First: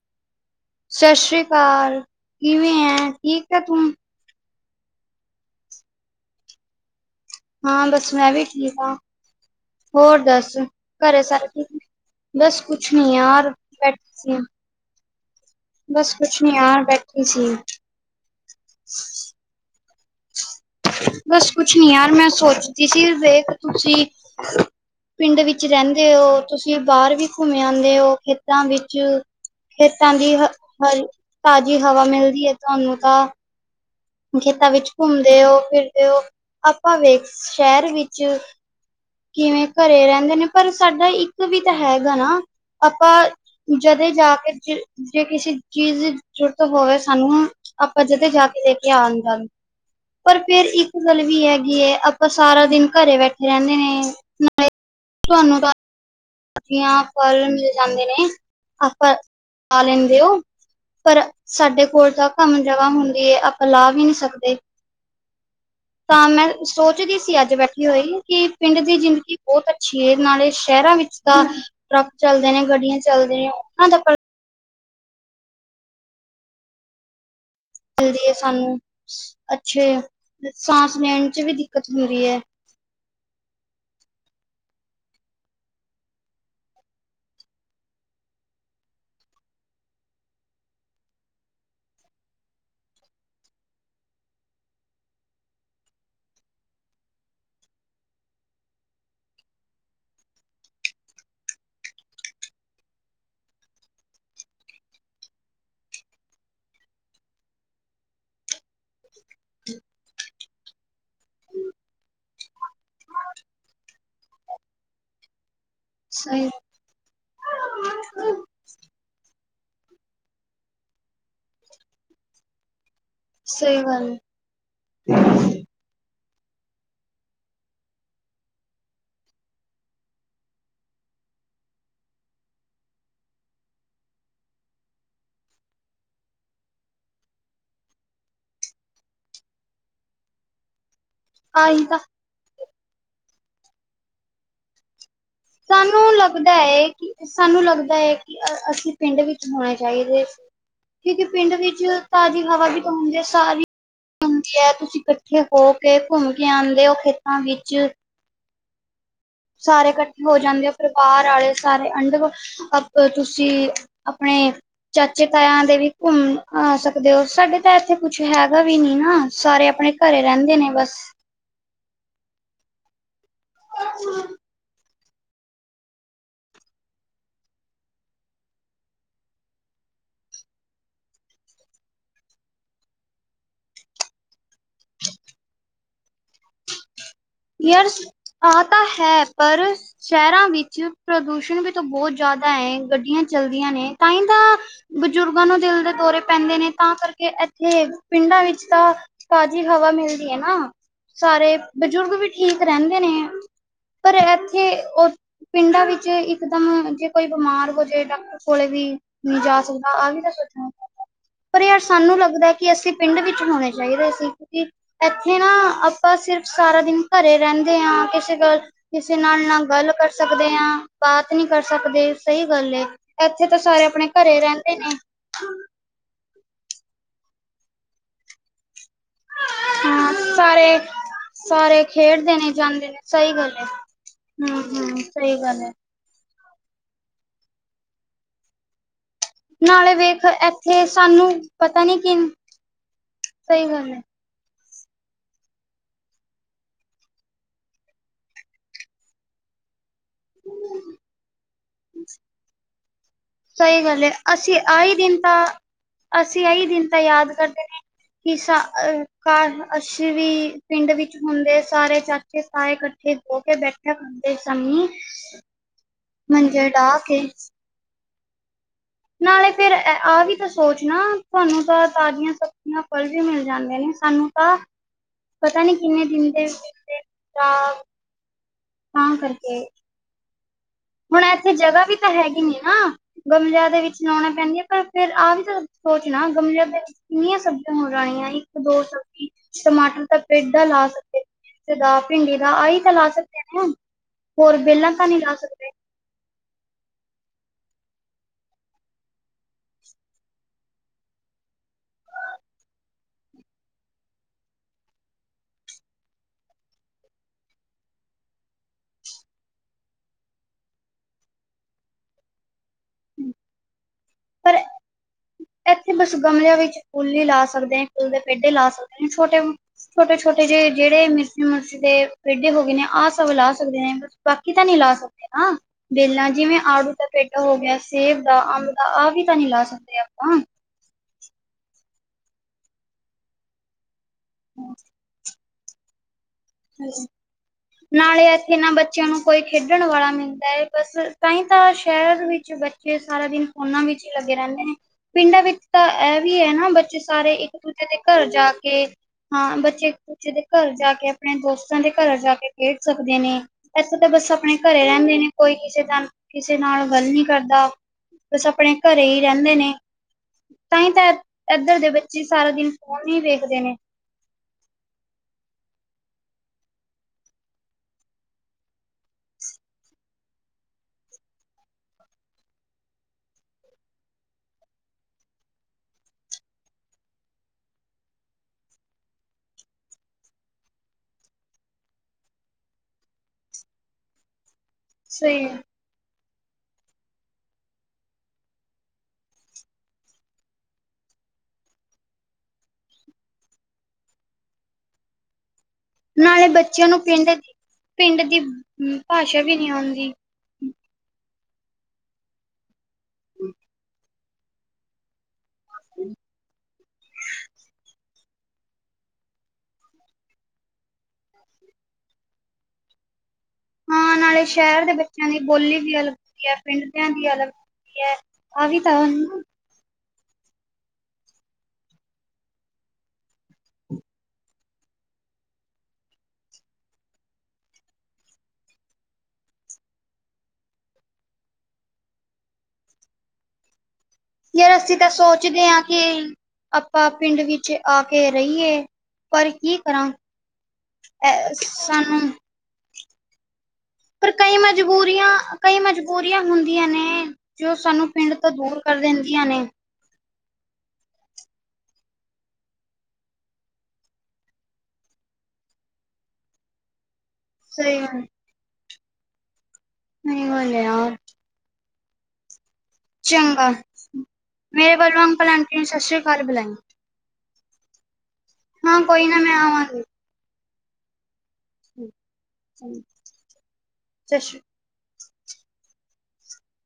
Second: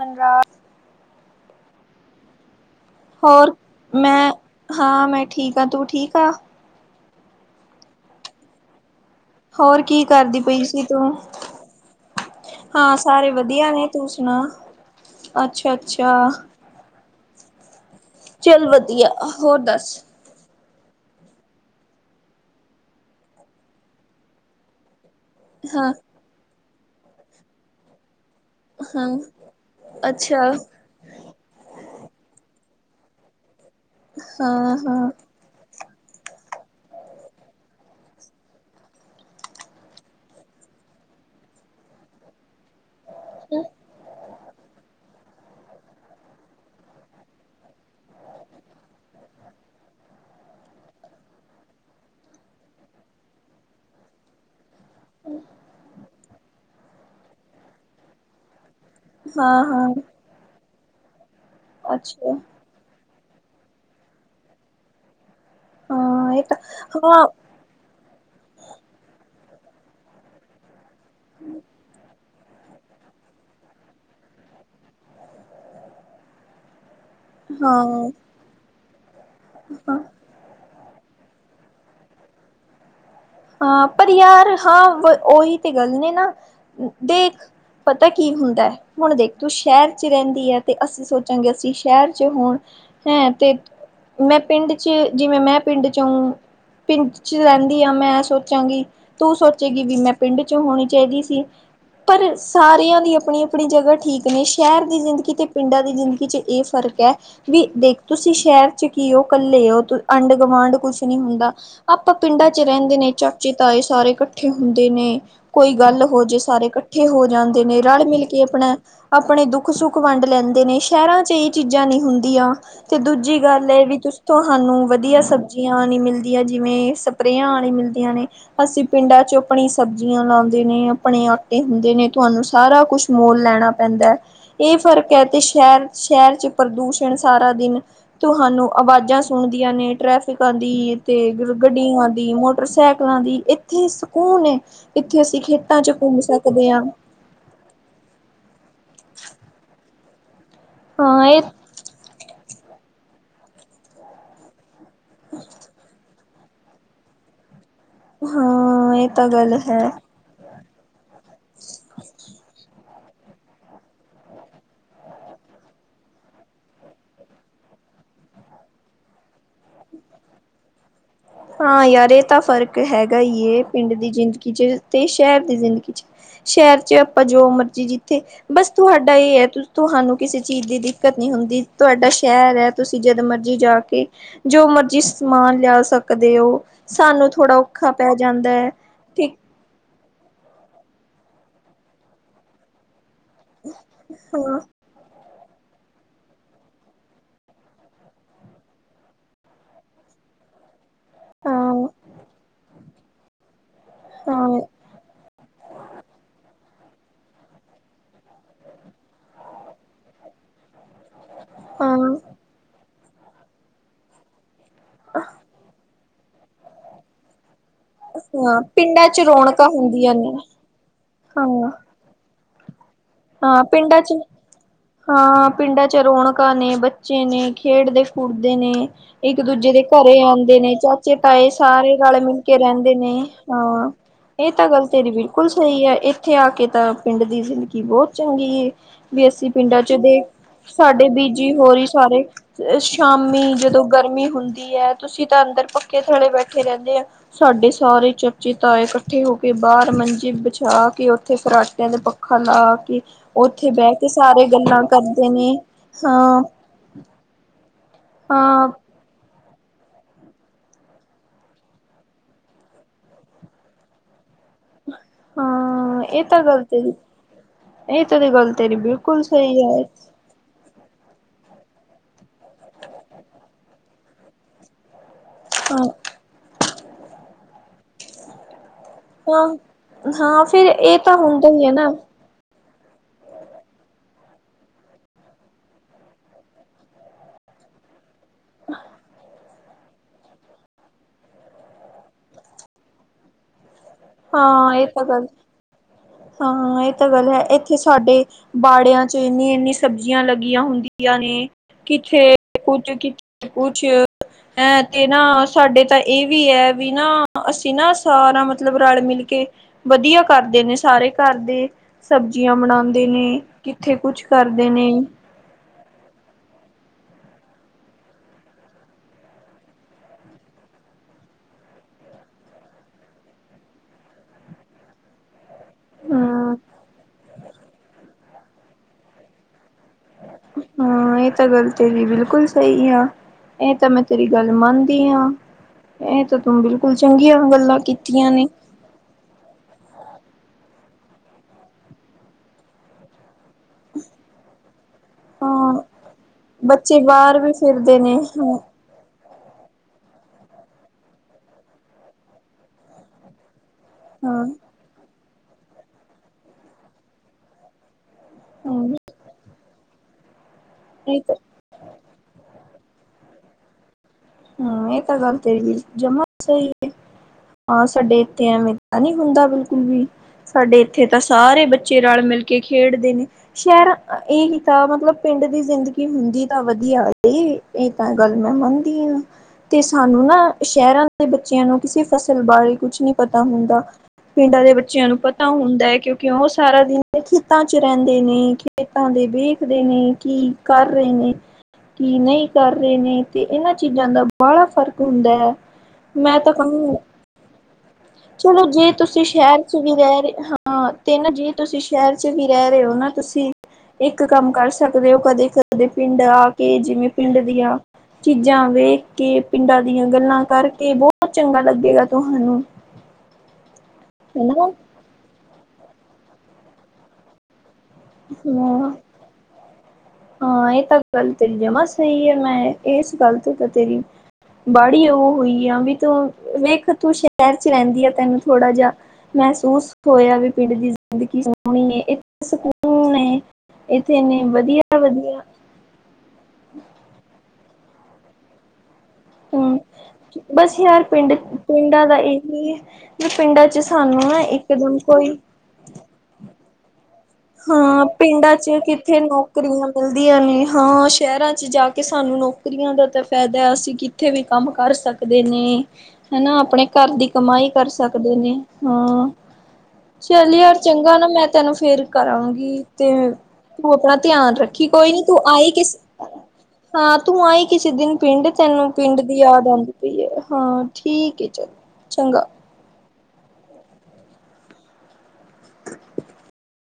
ਮਨਰਾ ਸਤਿ ਸ੍ਰੀ ਕਾਲ ਕਿਵੇਂ ਐਂ। ਹੋਰ ਮੈਂ ਹਾਂ ਮੈਂ ਠੀਕ ਆਂ ਤੂੰ ਠੀਕ ਆਂ। ਹਾਂ ਬਸ ਮੈਂ ਵੀ ਠੀਕ ਆਂ ਕੀ ਹੋਰ ਕਰਦੀ ਦੱਸ ਪਈ ਸੀ ਤੂੰ ਘਰੇ ਸਾਰੇ ਠੀਕ ਬਸ ਕੁਛ ਹਾਂ ਨੀ ਸਾਰੇ ਯਾਰ ਵਧੀਆ ਨੇ ਤੂੰ ਬੈਠੀ ਸੀ। ਸੁਣਾ ਅੱਛਾ ਬਸ ਅੱਛਾ ਕੁਛ ਨੀ ਯਾਰ ਬੈਠੀ ਸੀ। ਚੱਲ ਵਧੀਆ ਹੋਰ ਦੱਸ। ਬਸ ਕੁਛ ਨੀ ਯਾਰ ਮੈਂ ਸੋਚਦੀ ਸੀ ਵੇਖ ਤੁਸੀਂ ਪਿੰਡ ਵਿੱਚ ਹਾਂ ਰੈਂਦੇ ਓ ਤੁਸੀਂ ਬਾਰ ਵੀ ਘੁੰਮੇ ਆਂਦੇ ਓ ਏ ਖੇਤਾਂ ਵਿੱਚ ਹਾਂ ਖੇਤਾਂ ਦੀ ਅੱਛਾ ਹ ਹਰੀ ਤਾਜੀ ਹਵਾ ਮਿਲਦੀ ਐ ਤੁਆਨੂੰ ਤਾਂ ਖੇਤਾਂ ਹਾਂ ਵਿੱਚ ਹਾਂ ਘੁੰਮਦੇ ਓ ਫਿਰਦੇ ਓ ਆਪਾਂ ਵੇਖ ਸ ਸ਼ੈਰ ਵਿੱਚ ਕਿਵੇਂ ਘਰੇ ਰੈਂਦੇ ਨੇ ਪਰ ਸਾਡਾ ਇੱਕ ਵੀ ਤਾਂ ਹੈਗਾ ਨਾ। ਆਪਾਂ ਜਦੇ ਜਾ ਕੇ 'ਚ ਜੇ ਕਿਸੀ ਚੀਜ਼ ਦੀ ਜੁਰਤ ਹੋਵੇ ਸਾਨੂੰ ਆਪਾਂ ਜਦੇ ਜਾ ਕੇ ਲੈ ਕੇ ਆਣ ਦਾ ਪਰ ਫਿਰ ਇੱਕ ਗੱਲ ਵੀ ਹੈਗੀ ਏ ਆਪਾਂ ਸਾਰਾ ਦਿਨ ਘਰੇ ਬੈਠੇ ਰੈਂਨੇ ਨੇ ਨਾਲੇ ਤੁਆਨੂੰ ਤਾ ਬਜੀਆਂ ਫਲ ਮਿਲ ਜਾਂਦੇ ਨੇ ਆਪਾਂ ਹਾਂ ਖਾ ਹਾਂ ਲੈਂਦੇ ਓ ਪਰ ਸਾਡੇ ਕੋਲ ਤਾਂ ਅੱਛਾ ਭਾਵੇਂ ਜਗ੍ਹਾ ਹੁੰਦੀ ਏ ਆਪਾਂ ਲਾ ਵੀ ਨਈ ਸਕਦੇ। ਤਾਂ ਹਾਂ ਇਹ ਮੈਂ ਸੋਚਦੀ ਹਾਂ ਸੀ ਅੱਜ ਬੈਠੀ ਹੋਈ ਕਿ ਪਿੰਡ ਦੀ ਜਿੰਦਗੀ ਬੋਤ ਅੱਛੀ ਏ ਨਾਲੇ ਸ਼ੈਰਾਂ ਵਿੱਚ ਤਾ ਟਰਾਫ ਚੱਲਦੇ ਨੇ, ਗੱਡੀਆਂ ਚੱਲਦੇ ਨੇ, ਓਨਾਂ ਦਾ ਹਾਂ ਮਿਲਦੀ ਏ ਸਾਨੂੰ ਸ ਹਾਂ ਅੱਛੇ ਸਾਂਸ ਲੈਣ 'ਚ ਵੀ ਦਿੱਕਤ ਹੁੰਦੀ ਏ। ਹਾਂ ਪਰ ਯਾਰ ਹਾਂ ਵ ਉਹੀ ਤੇ ਗੱਲ ਨੇ ਨਾ ਦੇਖ ਪਤਾ ਕੀ ਹੁੰਦਾ। ਹੁਣ ਦੇਖ ਤੂੰ ਸ਼ਹਿਰ 'ਚ ਰੈਂਦੀ ਐ ਤੇ ਅਸੀਂ ਸੋਚਾਂਗੇ ਅਸੀਂ ਸ਼ੈਰ 'ਚ ਹੋਣ ਹੈਂ ਤੇਤ ਮੈਂ ਪਿੰਡ 'ਚ ਜਿਵੇਂ ਮੈਂ ਪਿੰਡ ਚੋਂ ਪਿੰਡ 'ਚ ਰੈਂਦੀ ਆਂ ਮੈਂ ਸੋਚਾਂਗੀ ਤੂ ਸੋਚੇਗੀ ਵੀ ਮੈਂ ਪਿੰਡ ਚੋਂ ਹੋਣੀ ਚਾਈਦੀ ਸੀ। ਪਰ ਸਾਰਿਆਂ ਦੀ ਆਪਣੀ ਆਪਣੀ ਜਗ੍ਹਾ ਠੀਕ ਨੇ ਸ਼ੈਰ ਦੀ ਜ਼ਿੰਦਗੀ ਤੇ ਪਿੰਡਾਂ ਦੀ ਜ਼ਿੰਦਗੀ 'ਚ ਏ ਫਰਕ ਐ। ਬੀ ਦੇਖ ਤੁਸੀਂ ਸ਼ੈਰ 'ਚ ਕੀ ਓ ਕੱਲੇ ਓ ਤੁ ਅਂਢ-ਗਵਾਂਢ ਕੁਛ ਨੀ ਹੁੰਦਾ। ਆਪਾਂ ਪਿੰਡਾਂ 'ਚ ਰੈਂਦੇ ਨੇ। ਚਾਚੇ-ਤਾਏ ਸਾਰੇ ਕੱਠੇ ਹੁੰਦੇ ਨੇ ਕੋਈ ਗੱਲ ਹੋ ਜੇ ਸਹੀ ਸਾਰੇ ਕੱਠੇ ਕੱਠੇ ਹੋ ਜਾਂਦੇ ਨੇ ਰਲ ਮਿਲ ਕੇ ਆਪਣਾ ਆਪਣੇ ਦੁੱਖ-ਸੁੱਖ ਵੰਡ ਲੈਂਦੇ ਨੇ ਸ਼ੈਰਾਂ 'ਚ ਏ ਚੀਜਾਂ ਨੀ ਹੁੰਦੀਆਂ ਤੇ ਦੂਜ ਜੀ ਗੱਲ ਸਹੀ ਏ ਵੀ ਹੈ ਤੁਹਾਨੂੰ ਵਦੀਆ ਸਬਜ਼ੀਆਂ ਨੀ ਮਿਲਦੀਆਂ ਜਿਵੇਂ ਸਪਰੇਆਂ ਆਲੀ ਮਿਲਦੀ। ਯਾਨੀ ਅਸੀਂ ਪਿੰਡਾਂ 'ਚ ਆਪਣੀ ਸਬਜ਼ੀਆਂ ਲਾਂਦੇ ਨੀ ਆਪਣੇ ਆਟੇ ਹੁੰਦੇ ਨੇ ਤੁਹਾਨੂੰ ਸਾਰਾ ਕੁਛ ਮੁੱਲ ਲੈਣਾ ਪੈਂਦੈ ਇਹ ਫ਼ਰਕ ਐ ਤੇ ਸ਼ਹਿਰ ਸ਼ਹਿਰ 'ਚ ਪ੍ਰਦੂਸ਼ਣ ਸਾਰਾ ਦਿਨ ਤੁਹਾਨੂੰ ਅਵਾਜ਼ਾਂ ਸੁਣਦੀਆਂ ਨੇ ਟ੍ਰੈਫਿਕਾਂ ਦੀ ਤੇ ਆਹੀ ਤਾਂ ਗੱਡੀਆਂ ਦੀ ਮੋਟਰਸਾਈਕਲਾਂ ਦੀ ਇੱਥੇ ਸਕੂਨ ਏ ਇੱਥੇ ਅਸੀਂ ਖੇ ਸਾਨੂੰ ਲੱਗਦਾ ਏ। ਸਾਨੂੰ ਲੱਗਦੈ ਕਿ ਅ ਅਸੀ ਪੇਂਡ ਵਿੱਚ ਹੋਨੇ ਚਾਈਦੇ ਸੀ, ਕਯੁਕਿ ਹਾਂ ਇਹ ਪਿਂਡ ਵਿੱਚ ਤਾਜ਼ੀ ਹਵਾ ਦੀ ਕੱਮ ਹੋਂਦੀ ਐ ਸਾਰੀ ਹੁੰਦੀ ਐ, ਤੁਸੀ ਕੱਠੇ ਹੋ ਕੇ ਘੁੰਮ ਕੇ ਆਂਦੇ ਓ ਖੇਤਾਂ ਵਿੱਚ। ਹਾਂ ਏ ਸਾਰੇ ਕੱਠੇ ਹੋ ਜਾਂਦੇ ਓ ਫੇਰ ਬਾਰ ਆਲੇ ਸਾਰੇ ਅਂਡਰੋ, ਅਪ ਅ ਤੁਸੀ ਅਪਣੇ ਚਾਚੇ-ਤਾਏਯਾ ਦੇ ਵੀ ਘੁੰਮ ਆ ਸਕਦੇ ਓ ਸਾਡੇ ਤਾ ਐਥੇ ਕੁਛ ਹੈਗਾ ਵੀ ਨੀ ਨਾ ਸਾਰੇ ਅਪਣੇ ਘਰੇ ਰੈਂਦੇ ਨੇ ਬੱਸ। ਹਾਂ ਯਾਰ ਏ ਤਾ ਫਰਕ ਹੈਗਾ ਈ ਏ ਪਿਂਡ ਦੀ ਜਿਂਦਗੀ ਚ। ਤੇ ਸ਼ੈਰ ਦੀ ਜ਼ਿਂਦਗੀ ਚ, ਸ਼ੈਰ ਚ ਅਪਾ ਜੋ ਮਰਜੀ ਜਿੱਥੇ ਬੱਸ ਤੁਹਾਡਾ ਈ ਏ, ਤੁ ਤੁਹਾਨੂੰ ਕਿਸੇ ਚੀਜ ਦੀ ਦਿਕਤ ਨੀ ਹੁਂਦੀ ਤੁਆਡਾ ਸ਼ੈਰ ਐ। ਤੁਸੀ ਜਦੋ ਮਰਜੀ ਜਾ ਕੇ, ਜੋ ਮਰਜੀ ਸਮਾਨ ਲਯਾ ਸਕਦੇ ਓ, ਸਾਨੂੰ ਥੋੜਾ ਯਾਰ ਔਖਾ ਪੈ ਆ ਜਾਂਦੈ। ਤਾਂ ਹੈ ਪਰ, ਸ਼ੈਰਾਂ ਵਿੱਚ ਪ੍ਰਦੂਸ਼ਣ ਵੀ ਤਾ ਬੋਤ ਜਾਦਾ ਏ ਗੱਡੀਆਂ ਚਲਦੀਆਂ ਨੇ ਤਾ ਈ ਤਾ ਹਾਂ ਬਜੁਰਗਾ ਨੂੰ ਦਿਲ ਦੇ ਦੋਰੇ ਪੈਂਦੇ ਨੇ ਤਾ ਕਰਕੇ ਐਥੇ ਪਿੰਡਾ ਵਿੱਚ ਤਾ ਤਾਜੀ ਹਵਾ ਮਿਲਦੀ ਏ ਨਾ, ਸਾਰੇ ਹਾਂ ਬਜੁਰਗ ਵੀ ਠੀਕ ਰੈਂਦੇ ਨੇ। ਪਰ ਹਾਂ ਐਥੇ ਓ ਪਿੰਡਾ ਵਿੱਚ ਇੱਕ ਤਾਂ ਅਗੇ ਕੋਈ ਬਮਾਰ ਹੋ ਜੇ ਡਾਕਟਰ ਕੋਲੇ ਵੀ ਨੀ ਜਾ ਸਕਦਾ ਆ ਵੀ ਤੇ ਸੋਚੋਂ। ਪਰ ਯਾਰ ਹਾਂ ਸਾਨੂੰ ਲੱਗਦੈ ਕਿ ਅਸੀ ਪਿੰਡ ਵਿੱਚ ਹੋਨੇ ਚਾਈਦੇ ਸੀ। ਕਿ, ਐਥੇ ਨਾ ਅਪਾ ਸਿਰਫ ਸਾਰਾ ਦਿਨ ਘੱਰੇ ਰੈਂਦੇ ਆ। ਕਿਸੇ ਗੱਲ ਹਾਂ ਪਿੰਡਾਂ ਕਿਸੇ ਚ ਨਾਲ ਨਾ ਰੌਣਕਾਂ ਗਾੱਲ ਕਰ ਹੁੰਦੀਆਂ ਨੇ ਸਕਦੇ ਆ, ਬਾਤ ਨੀ ਕਰ ਹਾਂ ਸਕਦੇ। ਸਈ ਗੱਲ ਏ, ਐਥੇ ਤਾ ਹਾਂ ਸਾਰੇ ਅਪਣੇ ਘੱਰੇ ਰੈਂਦੇ ਨੇ। ਪਿੰਡਾ ਚ ਰੌਣਕਾਂ ਨੇ, ਬੱਚੇ ਨੇ ਖੇਡਦੇ-ਖੂਡਦੇ ਨੇ। ਇੱਕ ਦੂਜੇ ਦੇ ਹਾਂ ਘੱਰੇ ਆਂਦੇ ਨੇ, ਸਾਰੇ ਚਾਚੇ-ਤਾਏ ਸਾਰੇ ਖੇਡਦੇ ਰਾਲ-ਮਿਲ ਨੇ ਕੇ ਜਾਂਦੇ ਰੈਂਦੇ ਨੇ, ਸਹੀ ਗੱਲ ਹੈ ਹਾਂ। ਏ ਹਮ ਤਾ ਗਾੱਲ ਹਮ ਤੇਰੀ ਸਹੀ ਬਿਲਕੁਲ ਗੱਲ ਹੈ ਸਈ ਐ ਏਥੇ ਆ ਕੇ ਤਾ ਪਿਂਡ ਦੀ ਜ਼ਿਦਗੀ ਬੋਤ ਚੰਗੀ ਏ। ਬੀ ਅਸੀ ਪਿਂਡਾ ਚ ਨਾਲੇ ਦੇਖ ਵੇਖ ਇੱਥੇ ਸਾਡੇ ਸਾਨੂੰ ਬੀਜੀ ਪਤਾ ਹੋਰੀ ਨੀ ਸਾਰੇ, ਕਿ ਸ਼ਾਮੀ ਸਹੀ ਜਦੋ ਗੱਲ ਹੈ, ਗਰਮੀ ਹੁੰਦੀ ਐ ਤੁਸੀ ਤਾਂ ਅਂਦਰ ਪੱਕੇ ਥੱਲੇੇ ਬੈਠੇ ਰੈਂਦੇ ਆ, ਸਾਡੇ ਸਾਰੇ ਚਾਚੀ-ਤਾਏ ਕਠ ਠੇ ਹੋ ਕੇ ਬਾਰ ਮੰਜੀ ਬਿੱਛਾ ਕੇ ਓਥੇ ਫਰਾਟੇਆਂ ਦੇ ਪੱਖਾ ਲਾ ਕੇ ਓਥੇ ਸਹੀ ਬੈ ਗੱਲ ਕੇ ਹੈ, ਸਾਰੇ ਅਸੀਂ ਗੱਲਾ ਕਰਦੇ ਨੇ, ਹਾਂ। ਈ ਦਿਨ ਤਾ ਯਾਦ ਕਰਦੇ ਨੇ, ਕਿ ਸਾ ਹਾਂ ਅ ਕਾਰ ਅਸੀ ਵੀ ਪਿਂਡ ਵਿੱਚ ਹੁੰਦੇ ਸਾਰੇ ਚਾਚੇ-ਤਾਏ ਕੱਠੇ ਹੋ ਕੇ ਬੈਠਯਾ ਕਰਨ। ਹਾਂ, ਏ ਤਾਂ ਗਾੱਲ ਮੰਜੇ ਤੇਰੀ, ਡਾਹ ਕੇ ਏ ਤੇਰੀ ਗਾੱਲ ਤੇਰੀ ਬਿਲ ਨਾਲੇ ਫੇਰ ਐ ਆ ਵੀ ਤਾ ਸੋਚਨਾ ਤੁਆਨੂੰ ਤਾ ਤਾਜੀਆਂ ਸਬਜੀਆਂ, ਫੱਲ ਵੀ ਮਿਲ ਜਾਂਦੇ ਨੇ ਸਾਨੂੰ ਤਾ ਪਤਾ ਨੀ ਹਾਂ ਕਿੰਨੇ ਦਿਨ ਦੇ [unintelligible] ਓ, ਹਾਫ ਹੋਣ ਐਥੇ ਜਗਾ ਵੀ ਤਾ ਹੈਗੀ ਨੀ ਨਾ। ਗਮਲੇਆਂ ਦੇ ਵਿੱਚ ਨਾਓਣਾ ਪੈਂਦੀ ਏ ਪਰ ਫੇਰ ਆ ਵੀ ਤਾ ਸੋਚ ਨਾ ਗਮਲੇਆਂ ਦੇ ਕਿੰਨੀਆਂ ਸਬਜੀਆਂ ਮਗਾਈਆ ਈ ਇੱਕ - ਦੋ ਸਬਜੀ। ਟਮਾਟਰ ਦਾ ਪੇਡਾ ਲਾ ਸਕਦੇ [unintelligible] ਪਿਂਡੀ ਦਾ ਆਈ ਤਾ ਲਾ ਸਕਦੇ ਨੇ। ਹੋਰ ਹਾਂ ਇਹ ਬੇਲਾ ਤਾਂ ਤਾ ਨੀ ਗੱਲ ਲਾ ਸਕਦੇ। ਹਾਂ ਏ ਤਾ ਗਾੱਲ ਹੈ ਐਥੇ ਸਾਡੇ ਬਾੜੇਆਂ ਚ ਇਨੀ-ਇਨੀ ਸਬਜੀਆ ਲੱਗੀਆਂ ਹੁੰਦੀਆਂ ਨੇ, ਕਿੱਥੇ ਕੁੱਝ ਕਿ ਕੂਛ ਹੈਂ ਤੇ ਨਾ ਸਾਡੇ ਤਾਂ ਏ ਵੀ ਐ ਵੀ ਨਾ, ਅਸੀਂ ਨਾ ਸਾਰਾ ਮਤ ਮਤਲਬ ਰਾੱਲ਼-ਮਿਲ ਕੇ ਬਦੀਆ ਕਾਰਦੇ ਨੇ ਸਾਰੇ ਘਾਰ ਦੇ। ਸਬਜੀਆਂ ਬਣਾਂਦੇ ਨੇ ਕਿੱਥੇ ਕੁਛ ਕਰਦੇ ਨੇ। ਏੱਥੇ ਬੱਸ ਗਮਲੇਆਂ ਵਿੱਚ ਫੁੱਲ ਈ ਲਾ ਸਕਦੇ ਐਂ ਫੁੱਲ ਦੇ ਪੇਡੇ ਲਾ ਸਕਦੇ ਨੇ ਛੋਟੇ ਛੋਟੇ-ਛੋਟੇ ਜੇ ਜੇੜੇ ਮਿਰਚੀ-ਮੁਰਚੀ ਦੇ, ਪੇਡੇ ਹੋ ਗੇ ਨੇ ਆਹ ਸਭ ਲਾ ਸਕਦੇ ਨੇ। ਬਾਕੀ ਤਾਂ ਨੀ ਲਾ ਸਕਦੇ ਨਾਂ। ਬੇਲਾਂ ਹਾਂ ਜਿਵੇਂ ਆੜੂ ਤਾਂ ਪੇਡਾ ਹੋ ਗੇਆ ਸੇਬ ਦਾ, ਆੰਬ ਦਾ ਆ ਵੀ ਤਾਂ ਨੀ ਲਾ ਸਕਦੇ ਆਪਾਂ। ਹਾਂ ਏ ਤਾਂ ਗੱਲ ਤੇਰੀ ਬਿਲਕੁਲ ਸਈ ਆ, ਏ ਤਾਂ ਮੈਂ ਤੇਰੀ ਗੱਲ ਮੰਨਦੀ ਆਂ, ਏ ਤਾਂ ਤੂੰ ਬਿਲਕੁਲ ਚੰਗੀਆਂ ਗੱਲਾਂ ਕੀਤੀਆਂ ਨੇ। ਚਾਂ ਕੋਈ ਖੇਡੱਣ ਵਾਲਾ਼ ਮਿਲਦਾ ਏ ਬੱਸ, ਤਾਂ ਈ ਤਾਂ ਸੈ਼ਰ ਵਿੱਚ ਬੱਚੇ ਸਾਰਾ ਦਿਨ ਓਨਾਂ ਵਿੱਚ ਈ ਲੱਗੇ ਰੈਂਦੇ ਨੇ। ਪਿੰਡਾਂ ਵਿੱਚ ਹਾਂ ਤਾਂ ਐ ਵੀ ਐ ਨਾ ਬੱਚੇ ਸਾਰੇ ਬਾਹਰ ਵੀ ਇੱਕ-ਦੂਜੇ ਦੇ ਫਿਰਦੇ ਨੇ ਘਰ ਜਾ ਹਾਂ ਕੇ ਹਾਂ, ਬੱਚੇ ਏੱਕ-ਦੂਜੇ ਦੇ ਘਰ ਜਾ ਕੇ ਆਪਣੇ ਦੋਸਤਾਂ ਦੇ ਘਰ ਜਾ ਕੇ ਖੇਡ ਸਕਦੇ ਨੇ। ਏਥੇ ਤਾਂ ਬਸ ਹਾਂ ਅਪਣੇ ਘਰੇ ਰੈਂਦੇ ਨੇ ਕੋਈ ਕਿਸੇ ਦਾ, ਕਿਸੇ ਨਾਲ਼ ਗੱਲ ਨੀ ਕਰਦਾ। ਬੱਸ ਅਪਣੇ ਹਾਂ ਘਰੇ ਈ ਰੈਂਦੇ ਨੇ, ਤਾਂਈ ਤਾਂ ਏ ਏ ਏਦਰ ਦੇ ਬੱਚੇ ਸਾਰਾ ਦਿਨ ਫੋਨ ਈ ਵੇਖਦੇ ਨੇ। ਹਾਂ, ਏ ਤਾਂ ਗੱਲ ਤੇਰੀ ਬ ਜਮਾ ਸਈ ਏ। ਹਾਂ, ਸਾਡੇ ਏਥੇ ਐਵੇਂ ਤਾਂ ਨੀ ਹੁੰਦਾ ਬਿਲਕੁਲ ਵੀ। ਸਾਡੇ ਏੱਥੇ ਤਾਂ ਸਾਰੇ ਬੱਚੇ ਰਾਲ਼-ਮਿਲ ਕੇ ਖੇੜਦੇ ਨੇ। ਸੈ਼ਰਾਂ, ਅ ਏਹੀ ਤਾਂ ਮਤਲਬ ਪੇੰਡ ਦੀ ਜ਼ਿੰਦਗੀ ਹੁੰਦੀ ਤਾਂ ਵਦੀਆ [unintelligible] ਏ ਤਾਂ ਅ ਗੱਲ ਮੈਂ ਮੰਨਦੀ ਆਂ। ਤੇ ਸਾਨੂੰ ਨਾ ਸੈ਼ਰਾਂ ਦੇ ਬੱਚੇਆਂ ਨੂੰ ਕਿਸੇ ਫਸਲ ਬਾਰੇ ਕੁਛ ਨੀ ਪਤਾ ਹੁੰਦਾ। ਪਿੰਡਾਂ ਦੇ ਬੱਚੇਆਂ ਨੂੰ ਪਤਾ ਸਹੀ ਹੁੰਦੈ ਕੇਓ ਕੇਓਂ ਓ ਸਾਰਾ ਦਿੱਨ ਖੇਤਾਂ ਚ ਰੈਂਦੇ ਨੇ ਖੇਤਾਂ ਦੇ ਵੇਖਦੇ ਨੇ ਕੀ ਕਾਰ ਰਏ ਨੇ। ਕੀ ਨਈ ਕਰ ਰੇ ਨੇ ਤੇ ਏਨਾਂ ਚੀਜਾਂ ਦਾ ਬਾਲਾ਼ ਫੱਰਕ ਹੁੰਦੈ। ਮੈਂ ਨਾਲੇ ਤਾਂ ਬੱਚਿਆਂ ਨੂੰ ਕਹੂੰ, ਪਿੰਡ ਦੀ ਪਿੰਡ ਦੀ ਚਲੋ ਜੇ ਤੁਸੀ ਭਾਸ਼ਾ ਸੈ਼ਰ ਨਹੀਂ ਚ ਵੀ ਆਉਂਦੀ ਰੇ ਰਏ ਹਾਂ ਹਾਂ, ਤੇ ਨਾ ਜੇ ਤੁਸੀ ਸੈ਼ਰ ਚ ਵੀ ਰੈ ਰਏ ਓ ਨਾ ਤੁਸੀ ਇੱਕ ਕਾੰਮ ਕਾਰ ਸਕਦੇ ਓ ਕਦੇ-ਕਦੇ ਪਿੰਡ ਆ ਕੇ ਜਿਵੇਂ ਪਿੰਡ ਦੀਆਂ ਚੀਜਾਂ ਵੇਖ ਕੇ ਪਿੰਡਾਂ ਦੀਆਂ ਗੱਲਾਂ ਕਾਰਕੇ ਬੋਤ ਚੰਗਾ ਲੱਗੇਗਾ ਤੁਹਾਨੂੰ। ਹਾਂ, ਨਾਲੇ਼ ਹਨਾ ਸੈ਼ਰ ਦੇ ਬੱਚੇਆਂ ਦੀ ਬੋਲੀ ਵੀ ਅਲੱਗ ਹੁੰਦੀ ਐ ਪਿੰਡ ਦੇਆਂ ਦੀ ਅਲੱਗ ਹੁੰਦੀ ਹੈ ਆ ਵੀ ਹਾਂ। ਤਾਂ ਹਾਂ, ਏ ਤਾਂ ਗੱਲ ਤੇਰੀ ਜਮਾ ਸਈ ਐ ਮੈਂ, ਏਸ ਗੱਲ ਤੇ ਤਾ ਤੇਰੀ ਬਾੜੀ ਓ ਹੋਈ ਆਂ ਵੀ ਤੂੰ, ਵੇਖ ਤੂੰ ਸੈ਼ਰ ਚ ਰੈਂਦੀ ਆ ਤੈਨੂੰ ਥੋੜਾ ਜਾ ਮੈਹਸੂਸ ਤੇ ਹੋਏਆ ਵੀ ਪਿੰਡ ਦੀ ਜ਼ਿੰਦਗੀ ਸੋਣੀ ਏ [unintelligible] ਨੇ ਏੱਥੇ ਏਨੇ ਯਾਰ ਅਸੀਂ ਤਾਂ ਸੋਚਦੇ ਆਂ ਕਿ, ਆਪਾਂ ਪਿੰਡ ਵਿੱਚ ਆ ਕੇ ਰਈਏ। ਹੂੰ, ਬਸ ਯਾਰ ਪਿੰਡ ਅ ਪਿੰਡਾਂ ਦਾ ਸਾਨੂੰ ਏਹੀ ਵੀ ਪਿੰਡਾਂ ਚ ਤੁਹਾਨੂੰ ਪਰ ਨਾ ਕਈ ਇੱਕ ਦੱਮ ਮਜਬੂਰੀਆਂ ਕੋਈ ਕਈ ਮਜਬੂਰੀਆਂ ਹੁੰਦੀਆਂ ਨੇ। ਜੋ ਹਾਂ, ਸਾਨੂੰ ਪਿੰਡ ਤੋਂ ਪਿੰਡਾਂ ਚ ਦੂਰ ਕਰ ਕਿੱਥੇ ਦਿੰਦੀਆਂ ਨੇ ਨੌਕਰੀਆਂ ਮਿਲਦੀਆਂ ਨੀ ਹਾਂ, ਸੈ਼ਰਾਂ ਚ ਜਾ ਕੇ ਸਾਨੂੰ ਨੌਕਰੀਆਂ ਦਾ ਤੇ ਫੈਦੈ ਅਸੀ ਕਿ ਉੱਥੇ ਵੀ ਕਾੰਮ ਕਾਰ ਸਕਦੇ ਨੇ, ਹੈਨਾ ਆਪਣੇ ਘਾਰ ਦੀ ਕਮਾਈ ਕਾਰ ਸਹੀ ਗੱਲ ਸਕਦੇ ਨੇ ਹਾਂ, ਨਹੀਂ ਚੱਲ ਯਾਰ ਬੋਲਿਆ ਚੰਗਾ ਨਾ ਮੈਂ ਤੈਨੂੰ ਫੇਰ ਕਰਾਂਗੀ ਤੇ, ਚੰਗਾ ਤੂੰ ਆਪਣਾ ਧਿਆਨ ਰੱਖੀ ਮੇਰੇ ਕੋਈ ਨੀ ਵੱਲੋਂ ਤੂੰ ਅੰਕਲ ਆਈ ਆਂਟੀ ਨੂੰ ਕਿਸੇ ਸਤਿ ਸ਼੍ਰੀ ਅਕਾਲ ਬੁਲਾਈ ਹਾਂ, ਤੂੰ ਆਈ ਕਿਸੇ ਦਿਨ ਪਿੰਡ, ਤੈਨੂੰ ਹਾਂ ਪਿੰਡ ਕੋਈ ਨਾ ਦੀ ਮੈਂ ਯਾਦ ਆਉਂਦੀ ਆਵਾਂਗੀ ਪਈ ਹੈ, ਹਾਂ ਠੀਕ ਹੈ ਚਲ ਚੰਗਾ [unintelligible]